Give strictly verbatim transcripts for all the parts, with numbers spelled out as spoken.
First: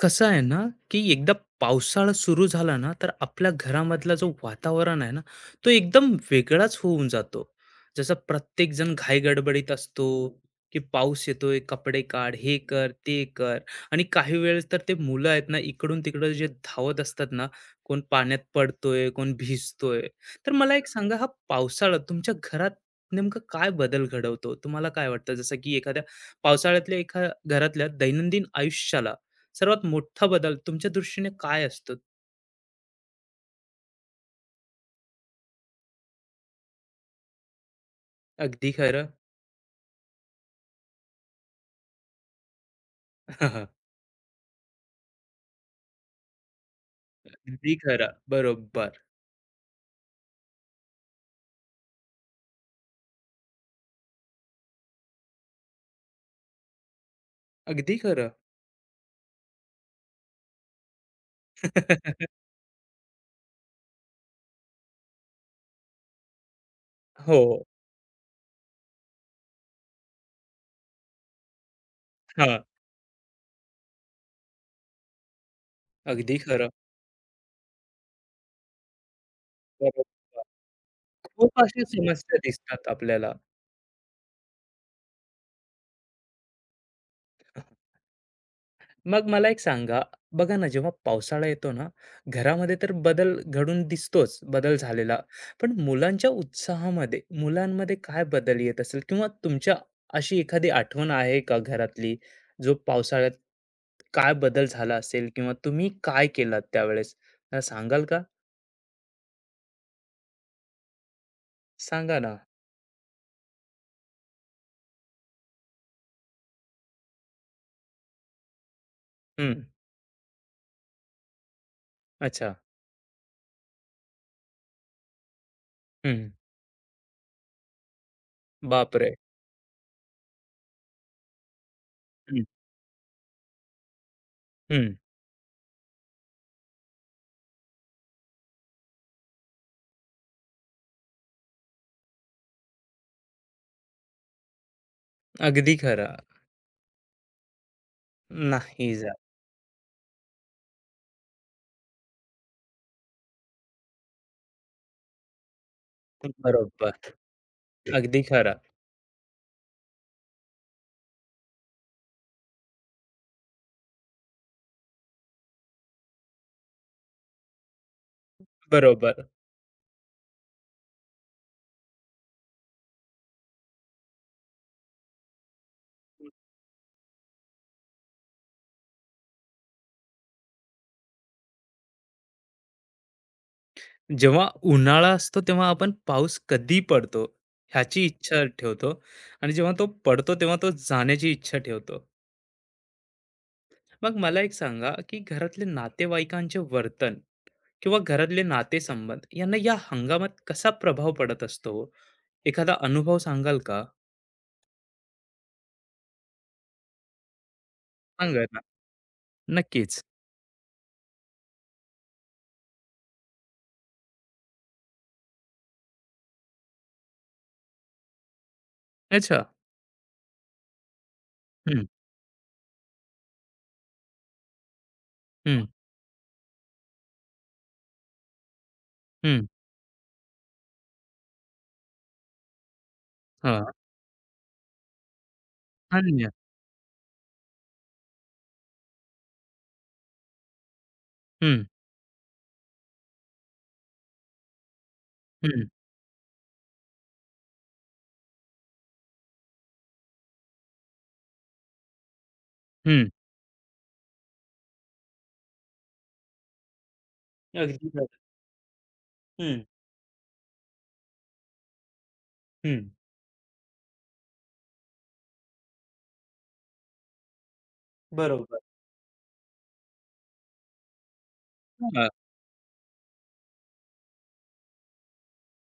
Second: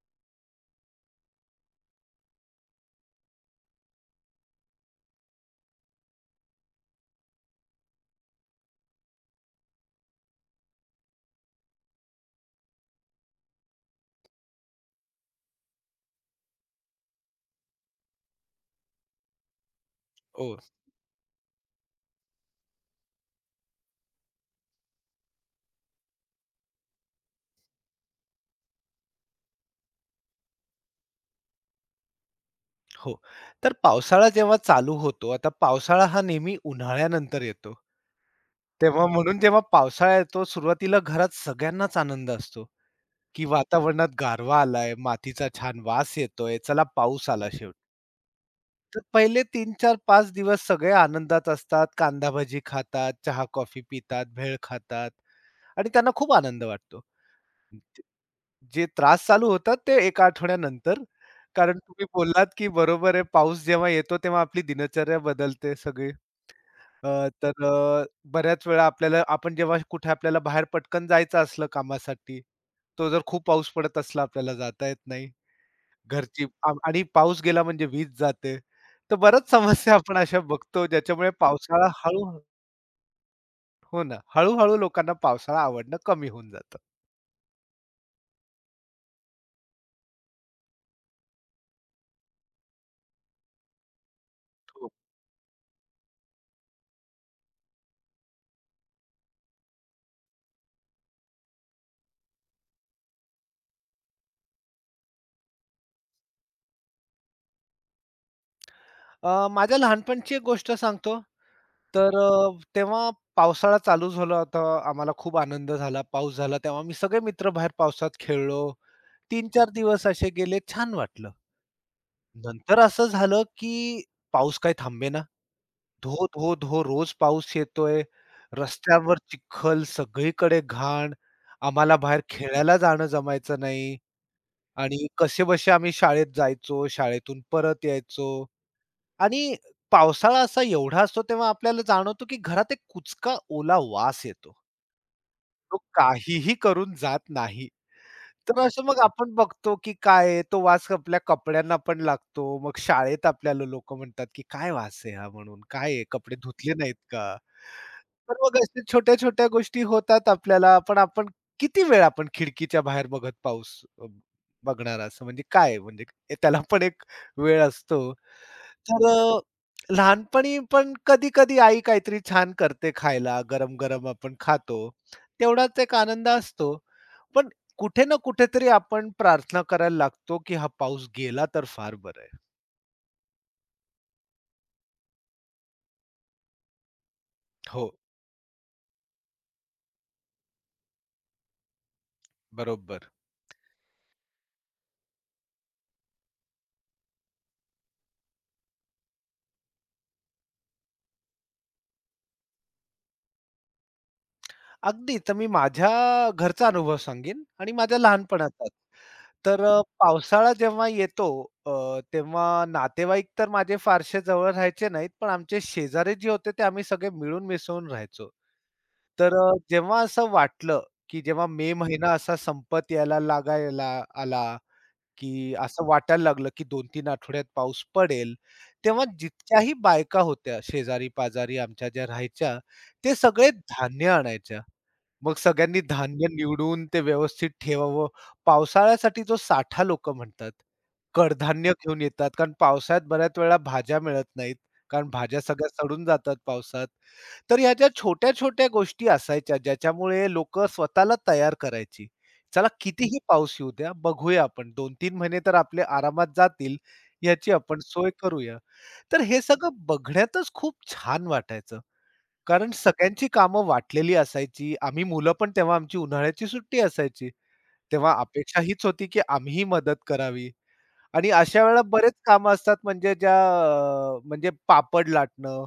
कसं आहे ना, की एकदा पावसाळा सुरू झाला ना, तर आपल्या घरामधला जो वातावरण आहे ना, तो एकदम वेगळाच होऊन जातो. जसं प्रत्येकजण घाईगडबडीत असतो, की पाऊस येतोय, कपडे काढ, हे कर, ते कर आणि काही वेळेस तर ते मुलं आहेत ना, इकडून-तिकडं जे धावत असतात ना, कोण पाण्यात पडतोय, कोण भिजतोय. तर हो, मला एक सांगा, हा पावसाळा तुमच्या घरात नेमकं काय बदल घडवतो? तुम्हाला काय वाटतं? जसं की एखाद्या पावसाळ्यातल्या एका घरातल्या दैनंदिन आयुष्याला सर्वात मोठा बदल तुमच्या दृष्टीने काय असतो? हो. तर पावसाळा जेव्हा चालू होतो, आता पावसाळा हा नेहमी उन्हाळ्यानंतर येतो. अगदी तेव्हा खरं. म्हणून जेव्हा पावसाळा येतो सुरुवातीला घरात सगळ्यांनाच आनंद असतो, की वातावरणात गारवा आलाय, मातीचा छान वास येतोय, चला पाऊस आला अगदी शेवट. खरं. तर बरोबर. पहिले तीन, चार, पाच दिवस सगळे आनंदात असतात. कांदा भजी खातात, चहा, कॉफी पितात, भेळ खातात आणि त्यांना खूप आनंद वाटतो. अगदी खरं. जे त्रास चालू होतात ते एक आठवड्यानंतर. कारण तुम्ही बोललात, की बरोबर आहे पाऊस जेव्हा येतो तेव्हा आपली दिनचर्या बदलते सगळी. अ, हो. तर अ, बऱ्याच वेळा आपल्याला आपण जेव्हा कुठे आपल्याला बाहेर पटकन जायचं असलं कामासाठी, हां. तो जर खूप पाऊस पडत असला आपल्याला जाता येत नाही. अगदी घरची खरं. आ आणि पाऊस गेला म्हणजे वीज जाते. तर बऱ्याच समस्या बरोबर. आपण अशा बघतो ज्याच्यामुळे खूप अशा पावसाळा हळू, समस्या दिसतात आपल्याला. हो ना, हळू लोकांना पावसाळा आवडणं कमी होऊन जातं. मग मला एक सांगा, बघा ना, जेव्हा पावसाळा येतो ना, घरामध्ये तर बदल घडून दिसतोच, बदल हो. झालेला. पण मुलांच्या उत्साहामध्ये, मुलांमध्ये काय बदल येत असेल? किंवा तुमच्या अशी एखादी आठवण आहे का घरातली, जो पावसाळ्यात काय बदल झाला असेल किंवा तुम्ही काय केलात त्यावेळेस? मला सांगाल का? अ, माझ्या लहानपणची एक गोष्ट सांगतो. सांगा तर अ, ना. तेव्हा पावसाळा चालू झाला होता. आम्हाला खूप आनंद झाला. पाऊस झाला तेव्हा आम्ही सगळे मित्र बाहेर पावसात खेळलो. हं, तीन-चार दिवस असे गेले. छान वाटलं. अच्छा. नंतर असं झालं, की पाऊस काही थांबेना. धो, हं. धो, धो रोज पाऊस येतोय. बापरे! रस्त्यांवर चिखल, सगळीकडे घाण. आम्हाला बाहेर हं, खेळायला जाणं जमायचं नाही हं. आणि कसेबसे आम्ही शाळेत जायचो. शाळेतून परत यायचो. आणि पावसाळा असा एवढा असतो तेव्हा आपल्याला जाणवतो, की घरात एक कुचका ओला वास येतो. अगदी तो खरं. काहीही करून जात नाही. तर असं नाही मग जात. आपण बघतो, की काय आहे तो वास आपल्या कपड्यांना पण लागतो. मग शाळेत आपल्याला लोकं म्हणतात, की "काय वास आहे हा?" म्हणून. "काय आहे कपडे धुतले नाहीत बरोबर. का?" अगदी तर मग खरं. अशा छोट्या-छोट्या गोष्टी होतात आपल्याला. पण आपण किती वेळ आपण खिडकीच्या बाहेर बघत पाऊस अ, बघणार, असं म्हणजे काय आहे, म्हणजे ए- त्याला पण एक वेळ असतो. तर बरोबर. अ, लहानपणी पण कधी-कधी आई काहीतरी छान करते खायला, गरम-गरम आपण खातो. तेवढाच एक आनंद असतो. पण कुठे ना कुठेतरी आपण प्रार्थना करायला लागतो, की हा पाऊस गेला तर फार बरं आहे. जेव्हा उन्हाळा असतो तेव्हा आपण पाऊस कधी पडतो हो, ह्याची इच्छा ठेवतो आणि जेव्हा तो पडतो तेव्हा तो जाण्याची इच्छा ठेवतो. बरोबर. मग मला एक सांगा की घरातले नातेवाईकांचे वर्तन किंवा घरातले नातेसंबंध यांना या हंगामात कसा प्रभाव पडत असतो हो? एखादा अनुभव सांगाल का? अगदी. तर मी माझ्या घरचा अनुभव सांगेन आणि माझ्या सांगा ना. लहानपणाचा. तर अ, नक्कीच. पावसाळा जेव्हा येतो अ, तेव्हा नातेवाईक तर माझे फारसे जवळ राहायचे नाहीत, पण आमचे शेजारी जे होते ते आम्ही सगळे मिळून मिसळून राहायचो. तर अच्छा. अ, जेव्हा असं वाटलं, की जेव्हा मे हम्म. महिना असा संपत यायला लागायला आला, की हम्म. असं वाटायला लागलं, की दोन ते तीन आठवड्यात पाऊस पडेल. तेव्हा हम्म. जितक्याही बायका होत्या शेजारी-पाजारी आमच्या ज्या राहायच्या, ते सगळे हा. धान्य आणायच्या. मग सगळ्यांनी धान्य अन्य. निवडून ते व्यवस्थित ठेवावं. पावसाळ्यासाठी जो साठा लोकं म्हणतात, हम्म. कडधान्य घेऊन येतात. कारण पावसाळ्यात बऱ्याच वेळा भाज्या मिळत नाहीत. कारण भाज्या हम्म. सगळ्या सडून जातात पावसात. तर ह्या ज्या छोट्या-छोट्या गोष्टी असायच्या ज्याच्यामुळे लोकं स्वतःला तयार करायची. चला हम्म. कितीही पाऊस येऊ द्या, बघूया आपण दोन ते तीन महिने तर आपले आरामात जातील, याची आपण अगदी खरं. सोय करूया. तर हे हम्म. सगळं बघण्यातच खूप छान वाटायचं. कारण हम्म. सगळ्यांची कामं वाटलेली असायची. आम्ही मुलं पण तेव्हा आमची उन्हाळ्याची सुट्टी असायची. तेव्हा बरोबर. अपेक्षा हीच होती, की आम्हीही मदत करावी आणि अशा वेळेला हा, बरेच कामं असतात, म्हणजे ज्या अ, म्हणजे पापड लाटणं,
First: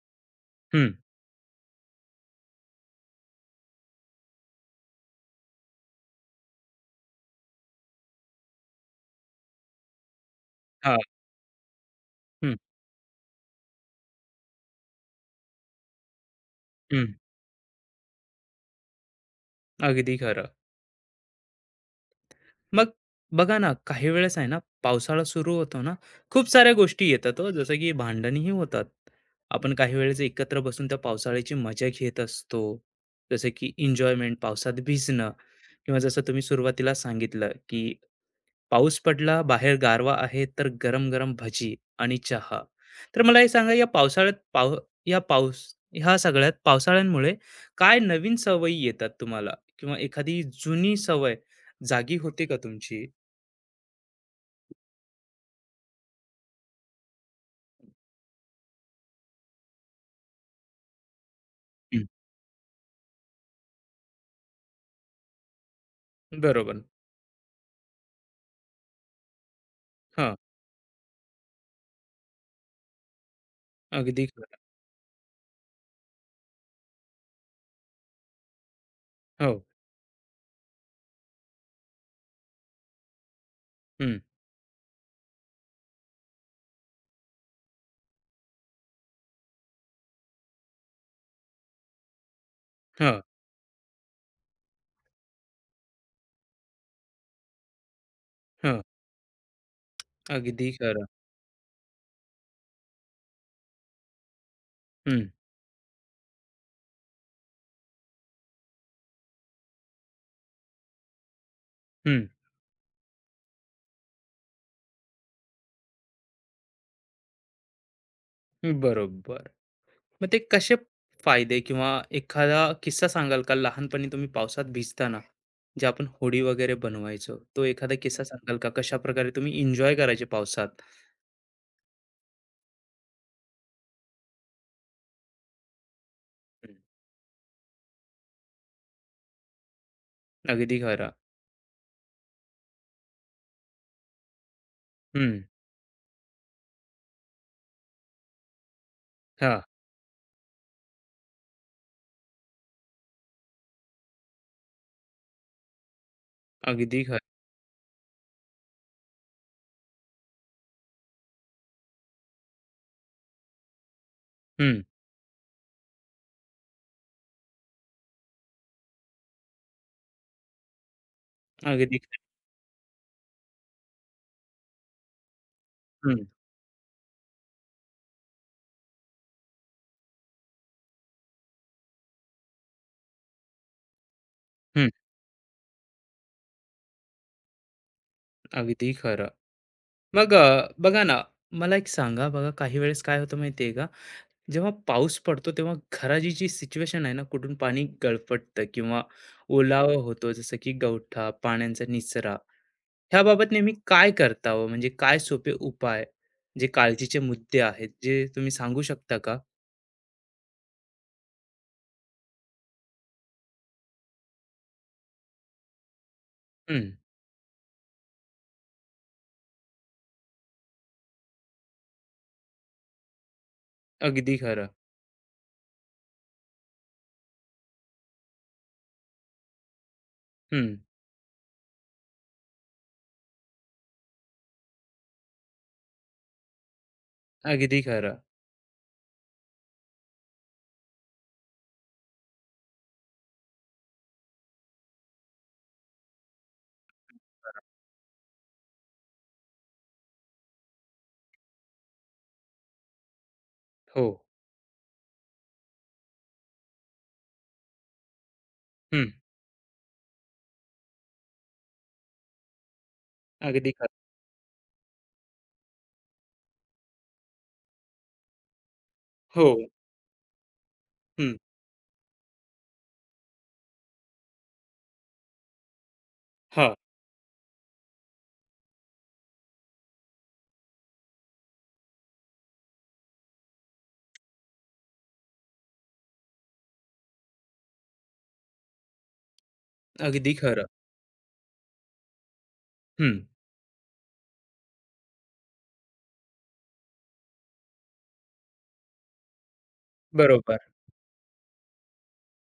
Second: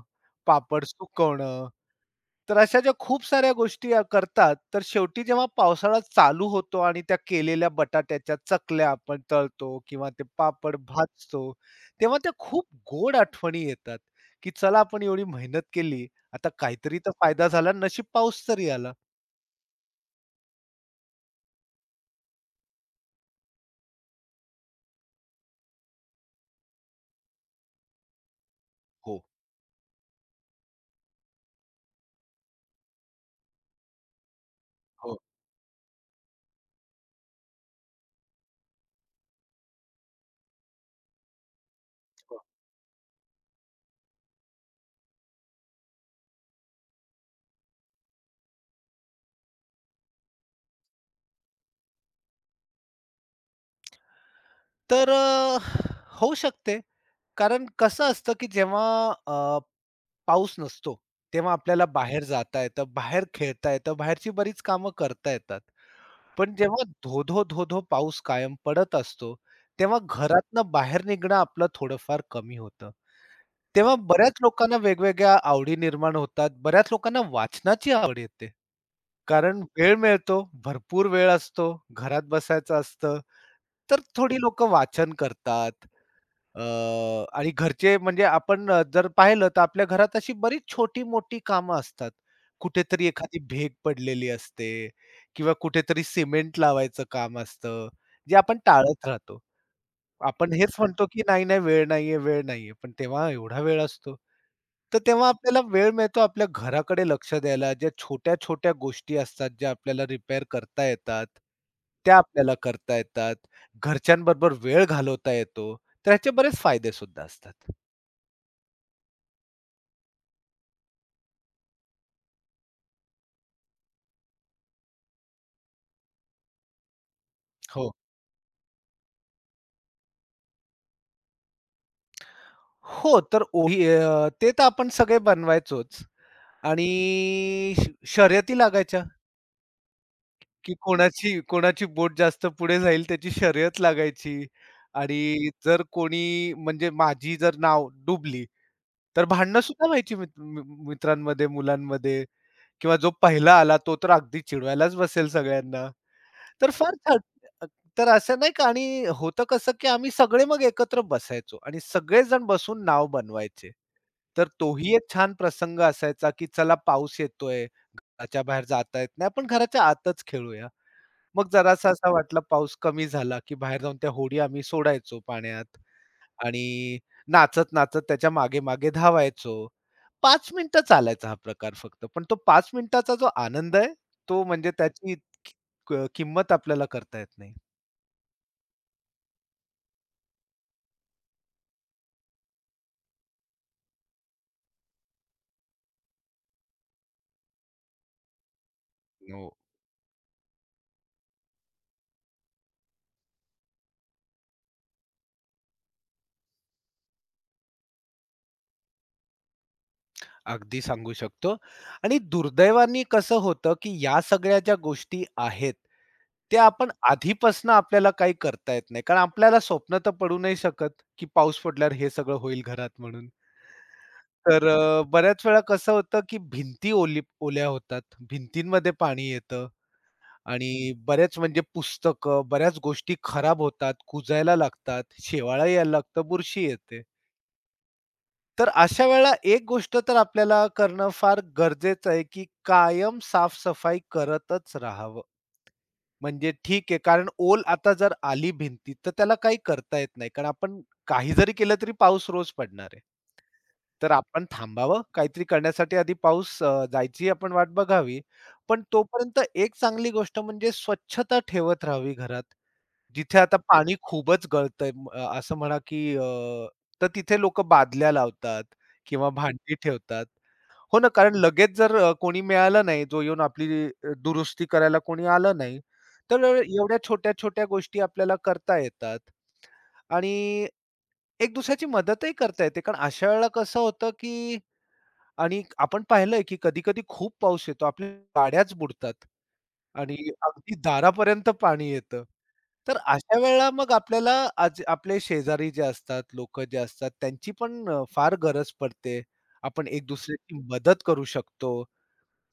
पापड हम्म. सुकवणं, तर अशा ज्या खूप साऱ्या गोष्टी अ, करतात, तर शेवटी जेव्हा पावसाळा चालू होतो आणि त्या केलेल्या बटाट्याच्या चकल्या आपण तळतो किंवा ते पापड हा. भाजतो, तेव्हा त्या हम्म. खूप गोड आठवणी येतात, की चला आपण एवढी मेहनत केली, आता काहीतरी तर हम्म. फायदा झाला, नशीब पाऊस तरी आला. अगदी खरं. मग बघा ना, काही वेळेस आहे ना, पावसाळा सुरू होतो ना, खूप साऱ्या गोष्टी येतात हो, जसं की भांडणही होतात. हो, आपण काही वेळेस एकत्र बसून त्या पावसाळ्याची मजा घेत असतो. जसं की एन्जॉयमेंट, पावसात हो, भिजणं किंवा जसं तुम्ही सुरुवातीला सांगितलं, की पाऊस पडला, बाहेर गारवा आहे, तर गरम-गरम भजी आणि हो. चहा. तर मला हे सांगा, या पावसाळ्यात पाव या पाऊस ह्या सगळ्यात पावसाळ्यांमुळे काय नवीन सवयी येतात तुम्हाला? किंवा एखादी जुनी सवय जागी होते का तुमची? तर अ, होऊ शकते. कारण कसं असतं, की जेव्हा अ, पाऊस नसतो, तेव्हा आपल्याला हं, बाहेर जाता येतं, बाहेर खेळता येतं, बाहेरची बरीच कामं करता येतात. पण बरोबर. जेव्हा धोधो धोधो धो-धो पाऊस कायम पडत असतो, तेव्हा हां, घरातनं बाहेर निघणं आपलं थोडंफार कमी होतं. तेव्हा अगदी बऱ्याच खरं. लोकांना वेगवेगळ्या आवडी निर्माण होतात. बऱ्याच लोकांना वाचनाची आवड येते. हो. कारण वेळ मिळतो, भरपूर वेळ असतो, घरात बसायचं असतं. तर हं, थोडी लोकं वाचन करतात. अ, आणि घरचे, म्हणजे आपण अ, जर पाहिलं तर आपल्या घरात अशी बरीच छोटी-मोठी कामं असतात. कुठेतरी हां, एखादी भेग पडलेली असते किंवा कुठेतरी सिमेंट लावायचं काम असतं, जे आपण हां. टाळत राहतो. आपण हेच अगदी खरं. म्हणतो, की नाही, नाही वेळ नाहीये, वेळ नाहीये. पण तेव्हा एवढा वेळ असतो. तर हं, तेव्हा आपल्याला वेळ मिळतो आपल्या घराकडे लक्ष द्यायला. ज्या छोट्या-छोट्या गोष्टी असतात, ज्या आपल्याला रिपेअर करता येतात, त्या हं. आपल्याला करता येतात. घरच्यांबरोबर वेळ घालवता येतो. तर ह्याचे बरेच फायदे सुद्धा असतात. बरोबर. मग ते कसे फायदे किंवा एखादा किस्सा सांगाल का लहानपणी तुम्ही पावसात भिजताना, जे आपण होडी वगैरे बनवायचो, तो हो. एखादा किस्सा सांगाल का? कशाप्रकारे तुम्ही एन्जॉय करायचे पावसात? हो, तर ओही अ, ते तर आपण सगळे बनवायचोच हं, आणि श शर्यती लागायच्या. की अगदी खरं. कोणाची कोणाची बोट जास्त पुढे जाईल त्याची शर्यत लागायची हं, आणि जर कोणी, म्हणजे माझी जर नाव डुबली, तर भांडणं हां, सुद्धा व्हायची मित मि मित्रांमध्ये, मुलांमध्ये, किंवा जो पहिला आला तो तर अगदी चिडवायलाच बसेल सगळ्यांना. तर फार अगदी छान. खरं. तर असं नाही का, आणि होतं कसं, की आम्ही सगळे मग एकत्र बसायचो आणि सगळेजण बसून नाव बनवायचे. तर हं, तोही एक छान प्रसंग असायचा, की चला पाऊस येतोय, घराच्या बाहेर जाता येत नाही, आपण घराच्या आतच खेळूया. मग जरासा अगदी असा खरं. वाटला पाऊस कमी झाला, की बाहेर जाऊन त्या होडी आम्ही सोडायचो पाण्यात हं, आणि नाचत-नाचत त्याच्या मागे-मागे धावायचो. पाच मिनिटं चालायचा हा प्रकार फक्त. पण तो पाच मिनिटाचा जो आनंद आहे, तो म्हणजे हं, त्याची कि क किंमत आपल्याला करता येत नाही. अगदी खरं. मग अ, बघा ना, मला एक सांगा बघा काही वेळेस काय होतं माहिती का? जेव्हा पाऊस पडतो तेव्हा घराची जी सिच्युएशन आहे ना कुठून पाणी गळफटतं किंवा हो. ओलावा होतो जसं की गवठा पाण्याचा निचरा ह्या बाबत नेहमी काय करतावं म्हणजे काय सोपे उपाय जे काळजीचे मुद्दे आहेत जे तुम्ही सांगू शकता का? अगदी सांगू शकतो आणि दुर्दैवाने कसं होतं, की या सगळ्या ज्या गोष्टी आहेत, त्या आपण हम्म. आधीपासनं आपल्याला काही करता येत नाही. कारण आपल्याला स्वप्न तर पडू नाही शकत, की पाऊस पडल्यावर हे सगळं होईल घरात म्हणून. अगदी तर खरं. अ, बऱ्याच वेळा कसं होतं, की भिंती ओली ओल्या होतात, भिंतींमध्ये पाणी येतं हम्म. आणि बऱ्याच, म्हणजे पुस्तकं, बऱ्याच गोष्टी खराब होतात, कुजायला लागतात, शेवाळा यायला लागतं, बुरशी येते. अगदी खरं. तर अशा वेळेला एक गोष्ट तर आपल्याला करणं फार गरजेचं आहे, की कायम साफ-सफाई करतच राहावं. म्हणजे ठीक आहे, कारण ओल आता जर आली भिंतीत, तर त्याला काही करता येत नाही. कारण आपण काही जरी केलं तरी पाऊस रोज पडणार आहे. हो. तर आपण थांबावं, काहीतरी करण्यासाठी आधी पाऊस अ, जायची आपण वाट बघावी. पण हम्म. तोपर्यंत एक चांगली गोष्ट, म्हणजे स्वच्छता ठेवत राहावी घरात. जिथे आता अगदी पाणी खरं. खूपच गळतंय, म- अ, असं म्हणा, की अ, तर तिथे लोक बादल्या लावतात किंवा हो. भांडी ठेवतात. हो ना, कारण हम्म. लगेच जर अ, कोणी मिळालं नाही, जो येऊन आपली अ, दुरुस्ती करायला कोणी आलं नाही, तर अ, हा. एवढ्या छोट्या-छोट्या गोष्टी आपल्याला करता येतात आणि एक दुसऱ्याची मदतही करता येते. कारण अशा वेळेला कसं होतं, की आणि आपण पाहिलंय, की कधी-कधी खूप पाऊस येतो. आपल्या गाड्याच बुडतात आणि अगदी खरं. अगदी दारापर्यंत पाणी येतं. तर हम्म. अशा वेळेला मग आपल्याला आज आपले शेजारी जे असतात, लोकं जे असतात, त्यांची पण अ, फार गरज पडते. आपण एक बरोबर. दुसऱ्याची मदत करू शकतो.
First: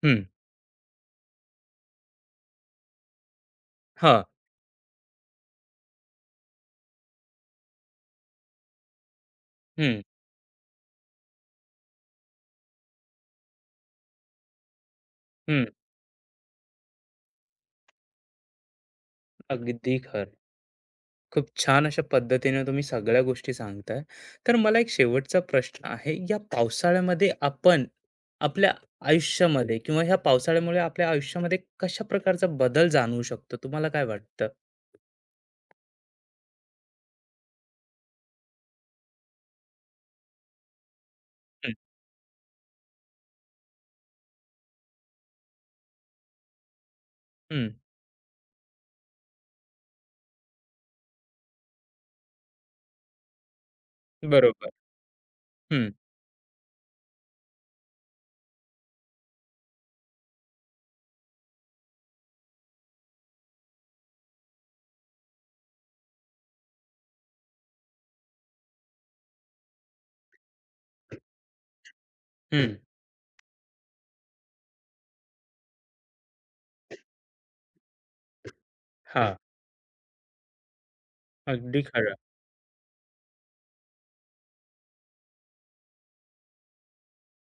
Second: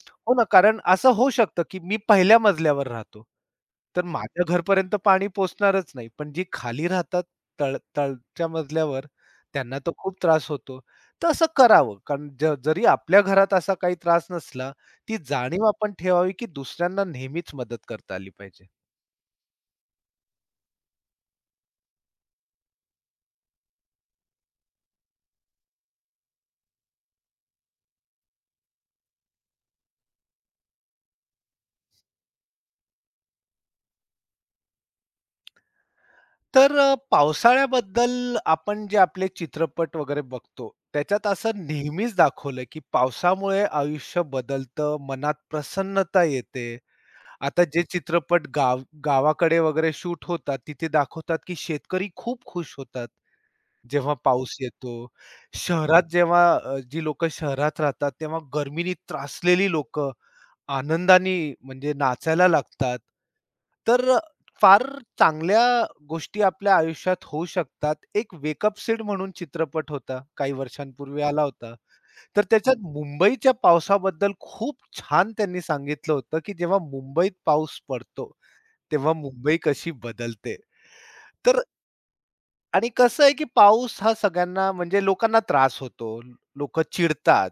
हम्म. हो ना, कारण असं होऊ शकतं, की मी पहिल्या मजल्यावर राहतो. तर हा. माझ्या घरपर्यंत पाणी पोहोचणारच नाही. पण जी खाली राहतात तळ तळच्या मजल्यावर, त्यांना तो हम्म. खूप त्रास होतो. तर असं करावं, कारण ज जरी आपल्या घरात असा काही त्रास नसला, ती जाणीव हम्म. आपण ठेवावी, की दुसऱ्यांना नेहमीच मदत करता आली पाहिजे. अगदी खरं. खूप छान अशा पद्धतीने तुम्ही सगळ्या गोष्टी सांगताय. तर मला एक शेवटचा प्रश्न आहे, या पावसाळ्यामध्ये आपण आपल्या आयुष्यामध्ये किंवा ह्या पावसाळ्यामुळे आपल्या आयुष्यामध्ये कशा प्रकारचा बदल जाणवू शकतो? तुम्हाला काय वाटतं? तर अ, पावसाळ्याबद्दल आपण जे आपले चित्रपट वगैरे बघतो, त्याच्यात असं हं, नेहमीच दाखवलंय, की पावसामुळे आयुष्य बदलतं, मनात प्रसन्नता येते. आता हं. जे चित्रपट गाव गावाकडे वगैरे शूट होतात, तिथे दाखवतात, की शेतकरी खूप खुश होतात, जेव्हा पाऊस बरोबर. येतो. हं, शहरात जेव्हा अ, जी लोक शहरात राहतात, तेव्हा गरमीने त्रासलेली लोक आनंदाने, म्हणजे नाचायला लागतात. तर अ, फार चांगल्या गोष्टी आपल्या आयुष्यात होऊ शकतात. एक वेकअप सीड म्हणून चित्रपट होता, काही वर्षांपूर्वी आला होता. तर हं. त्याच्यात मुंबईच्या पावसाबद्दल खूप छान त्यांनी सांगितलं होतं, की जेव्हा मुंबईत पाऊस पडतो, तेव्हा हां, मुंबई कशी बदलते. तर अगदी खरं. आणि कसं आहे, की पाऊस हा सगळ्यांना, म्हणजे लोकांना त्रास होतो. लोकं चिडतात,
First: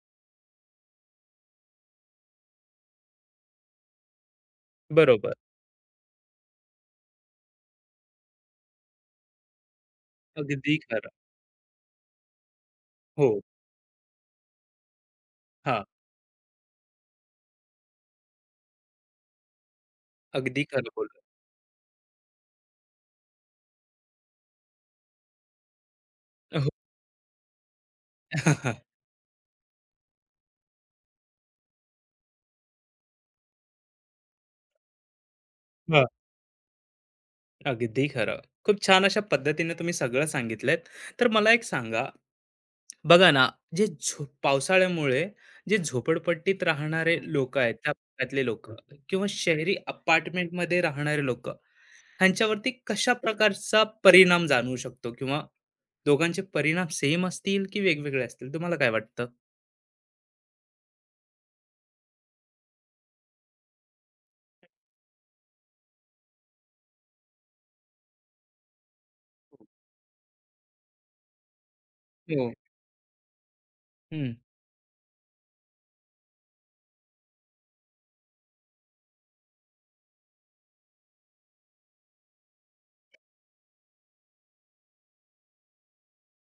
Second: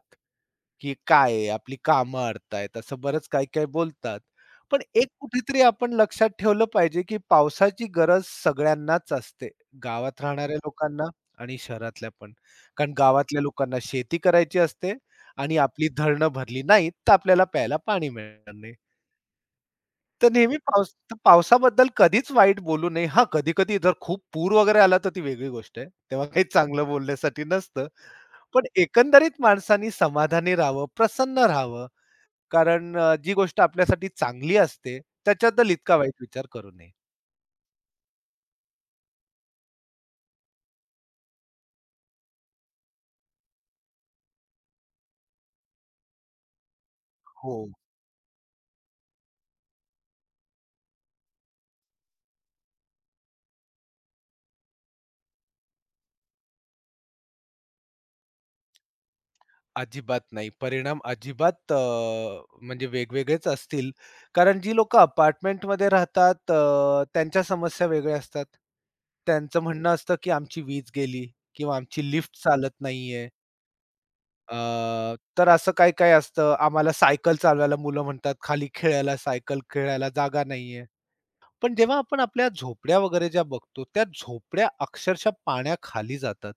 की काय आहे आपली कामं अडतायत, असं बरंच काही-काही बोलतात. पण एक बरोबर. कुठेतरी आपण लक्षात ठेवलं पाहिजे, की पावसाची गरज सगळ्यांनाच असते. गावात राहणाऱ्या अगदी लोकांना खरं. आणि शहरातल्या पण. कारण हो. गावातल्या लोकांना शेती करायची असते आणि हां, आपली धरणं भरली नाहीत, तर आपल्याला प्यायला पाणी मिळणार नाही. तर नेहमी अगदी पावस खरं तर बोललात. पावसाबद्दल कधीच वाईट बोलू नये. हां, कधी-कधी जर खूप पूर वगैरे आला तर ती वेगळी गोष्ट आहे. तेव्हा काही हो. चांगलं बोलण्यासाठी नसतं. पण एकंदरीत माणसानी समाधानी राहावं, प्रसन्न राहावं. कारण अ, जी गोष्ट आपल्यासाठी चांगली असते त्याच्याबद्दल इतका हां, वाईट विचार करू नये. अगदी खरं. खूप छान अशा पद्धतीने तुम्ही सगळं सांगितलंत. तर मला एक सांगा बघा ना, जे झो पावसाळ्यामुळे जे झोपडपट्टीत राहणारे हो. लोकं आहेत, त्या भागातले लोकं किंवा शहरी अपार्टमेंटमध्ये राहणारे लोकं, ह्यांच्यावरती कशा प्रकारचा परिणाम जाणवू शकतो? किंवा दोघांचे परिणाम सेम असतील की वेगवेगळे असतील? तुम्हाला काय वाटतं? अजिबात नाही. परिणाम अजिबात अ, म्हणजे वेगवेगळेच असतील. कारण जी लोकं अपार्टमेंटमध्ये राहतात अ, त्यांच्या समस्या वेगळ्या असतात. त्यांचं म्हणणं असतं, की आमची वीज गेली किंवा आमची लिफ्ट हो. चालत नाहीये. हं. अ, तर असं काही-काही असतं. आम्हाला सायकल चालवायला मुलं म्हणतात, खाली खेळायला सायकल खेळायला जागा नाहीये. पण जेव्हा आपण आपल्या झोपड्या वगैरे ज्या बघतो, त्या झोपड्या अक्षरशः पाण्याखाली जातात.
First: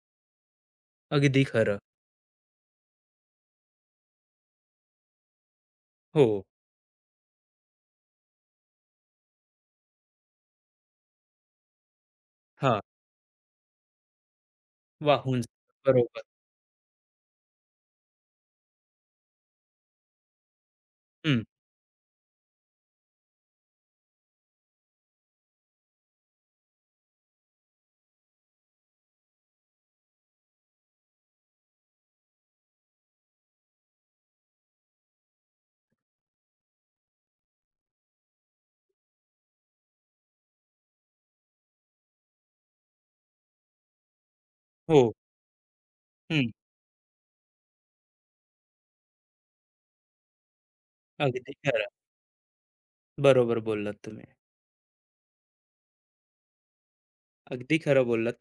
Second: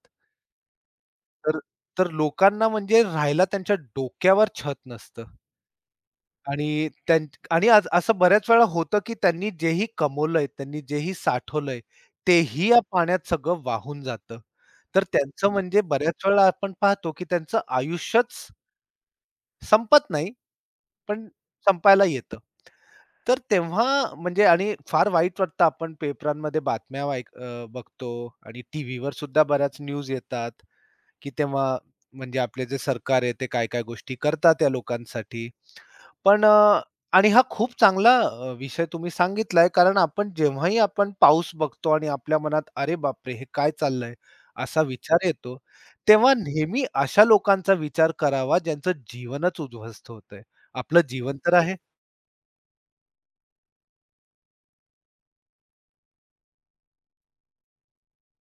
अगदी तर खरं. तर लोकांना, म्हणजे राहायला त्यांच्या डोक्यावर छत नसतं. हो. आणि त्यां आणि आज असं बऱ्याच वेळा होतं, की त्यांनी जेही कमवलंय, त्यांनी जेही साठवलंय, तेही या हां. पाण्यात सगळं वाहून जातं. तर वाहून त्यांचं, म्हणजे जातं. बरोबर. बऱ्याच वेळा आपण पाहतो, की त्यांचं आयुष्यच संपत नाही, पण हं. संपायला येतं. तर तेव्हा, म्हणजे आणि फार वाईट वाटतं, आपण पेपरांमध्ये बातम्या ऐक अ, बघतो आणि टीव्हीवर सुद्धा बऱ्याच न्यूज येतात, की तेव्हा, म्हणजे आपले जे सरकार आहे, ते काय-काय गोष्टी करतात त्या लोकांसाठी. पण अ, आणि हा खूप चांगला अ, विषय तुम्ही सांगितलाय, कारण आपण जेव्हाही आपण पाऊस बघतो आणि आपल्या मनात "अरे बापरे! हे काय चाललंय?" असा हो. विचार येतो, तेव्हा हं. नेहमी अशा लोकांचा विचार करावा ज्यांचं जीवनच उद्ध्वस्त होतंय. आपलं जीवन अगदी तर नक्कीच. आहे. खरं. बरोबर बोललात तुम्ही. अगदी खरं बोललात.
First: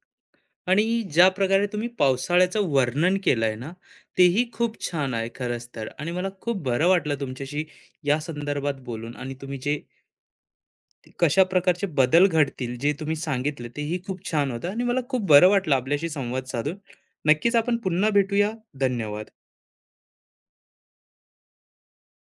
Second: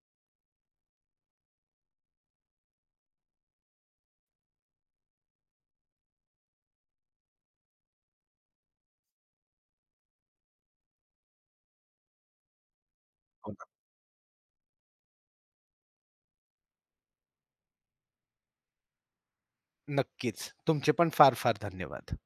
आणि ज्या प्रकारे तुम्ही पावसाळ्याचं वर्णन केलंय ना, तेही खूप छान आहे खरंच तर. आणि मला खूप बरं वाटलं तुमच्याशी या संदर्भात बोलून आणि तुम्ही जे कशा प्रकारचे बदल घडतील, जे तुम्ही हो ना. सांगितले तेही खूप छान होतं आणि मला खूप बरं वाटलं आपल्याशी संवाद साधून. नक्कीच आपण पुन्हा भेटूया. धन्यवाद. नक्कीच. तुमचे पण फार-फार धन्यवाद.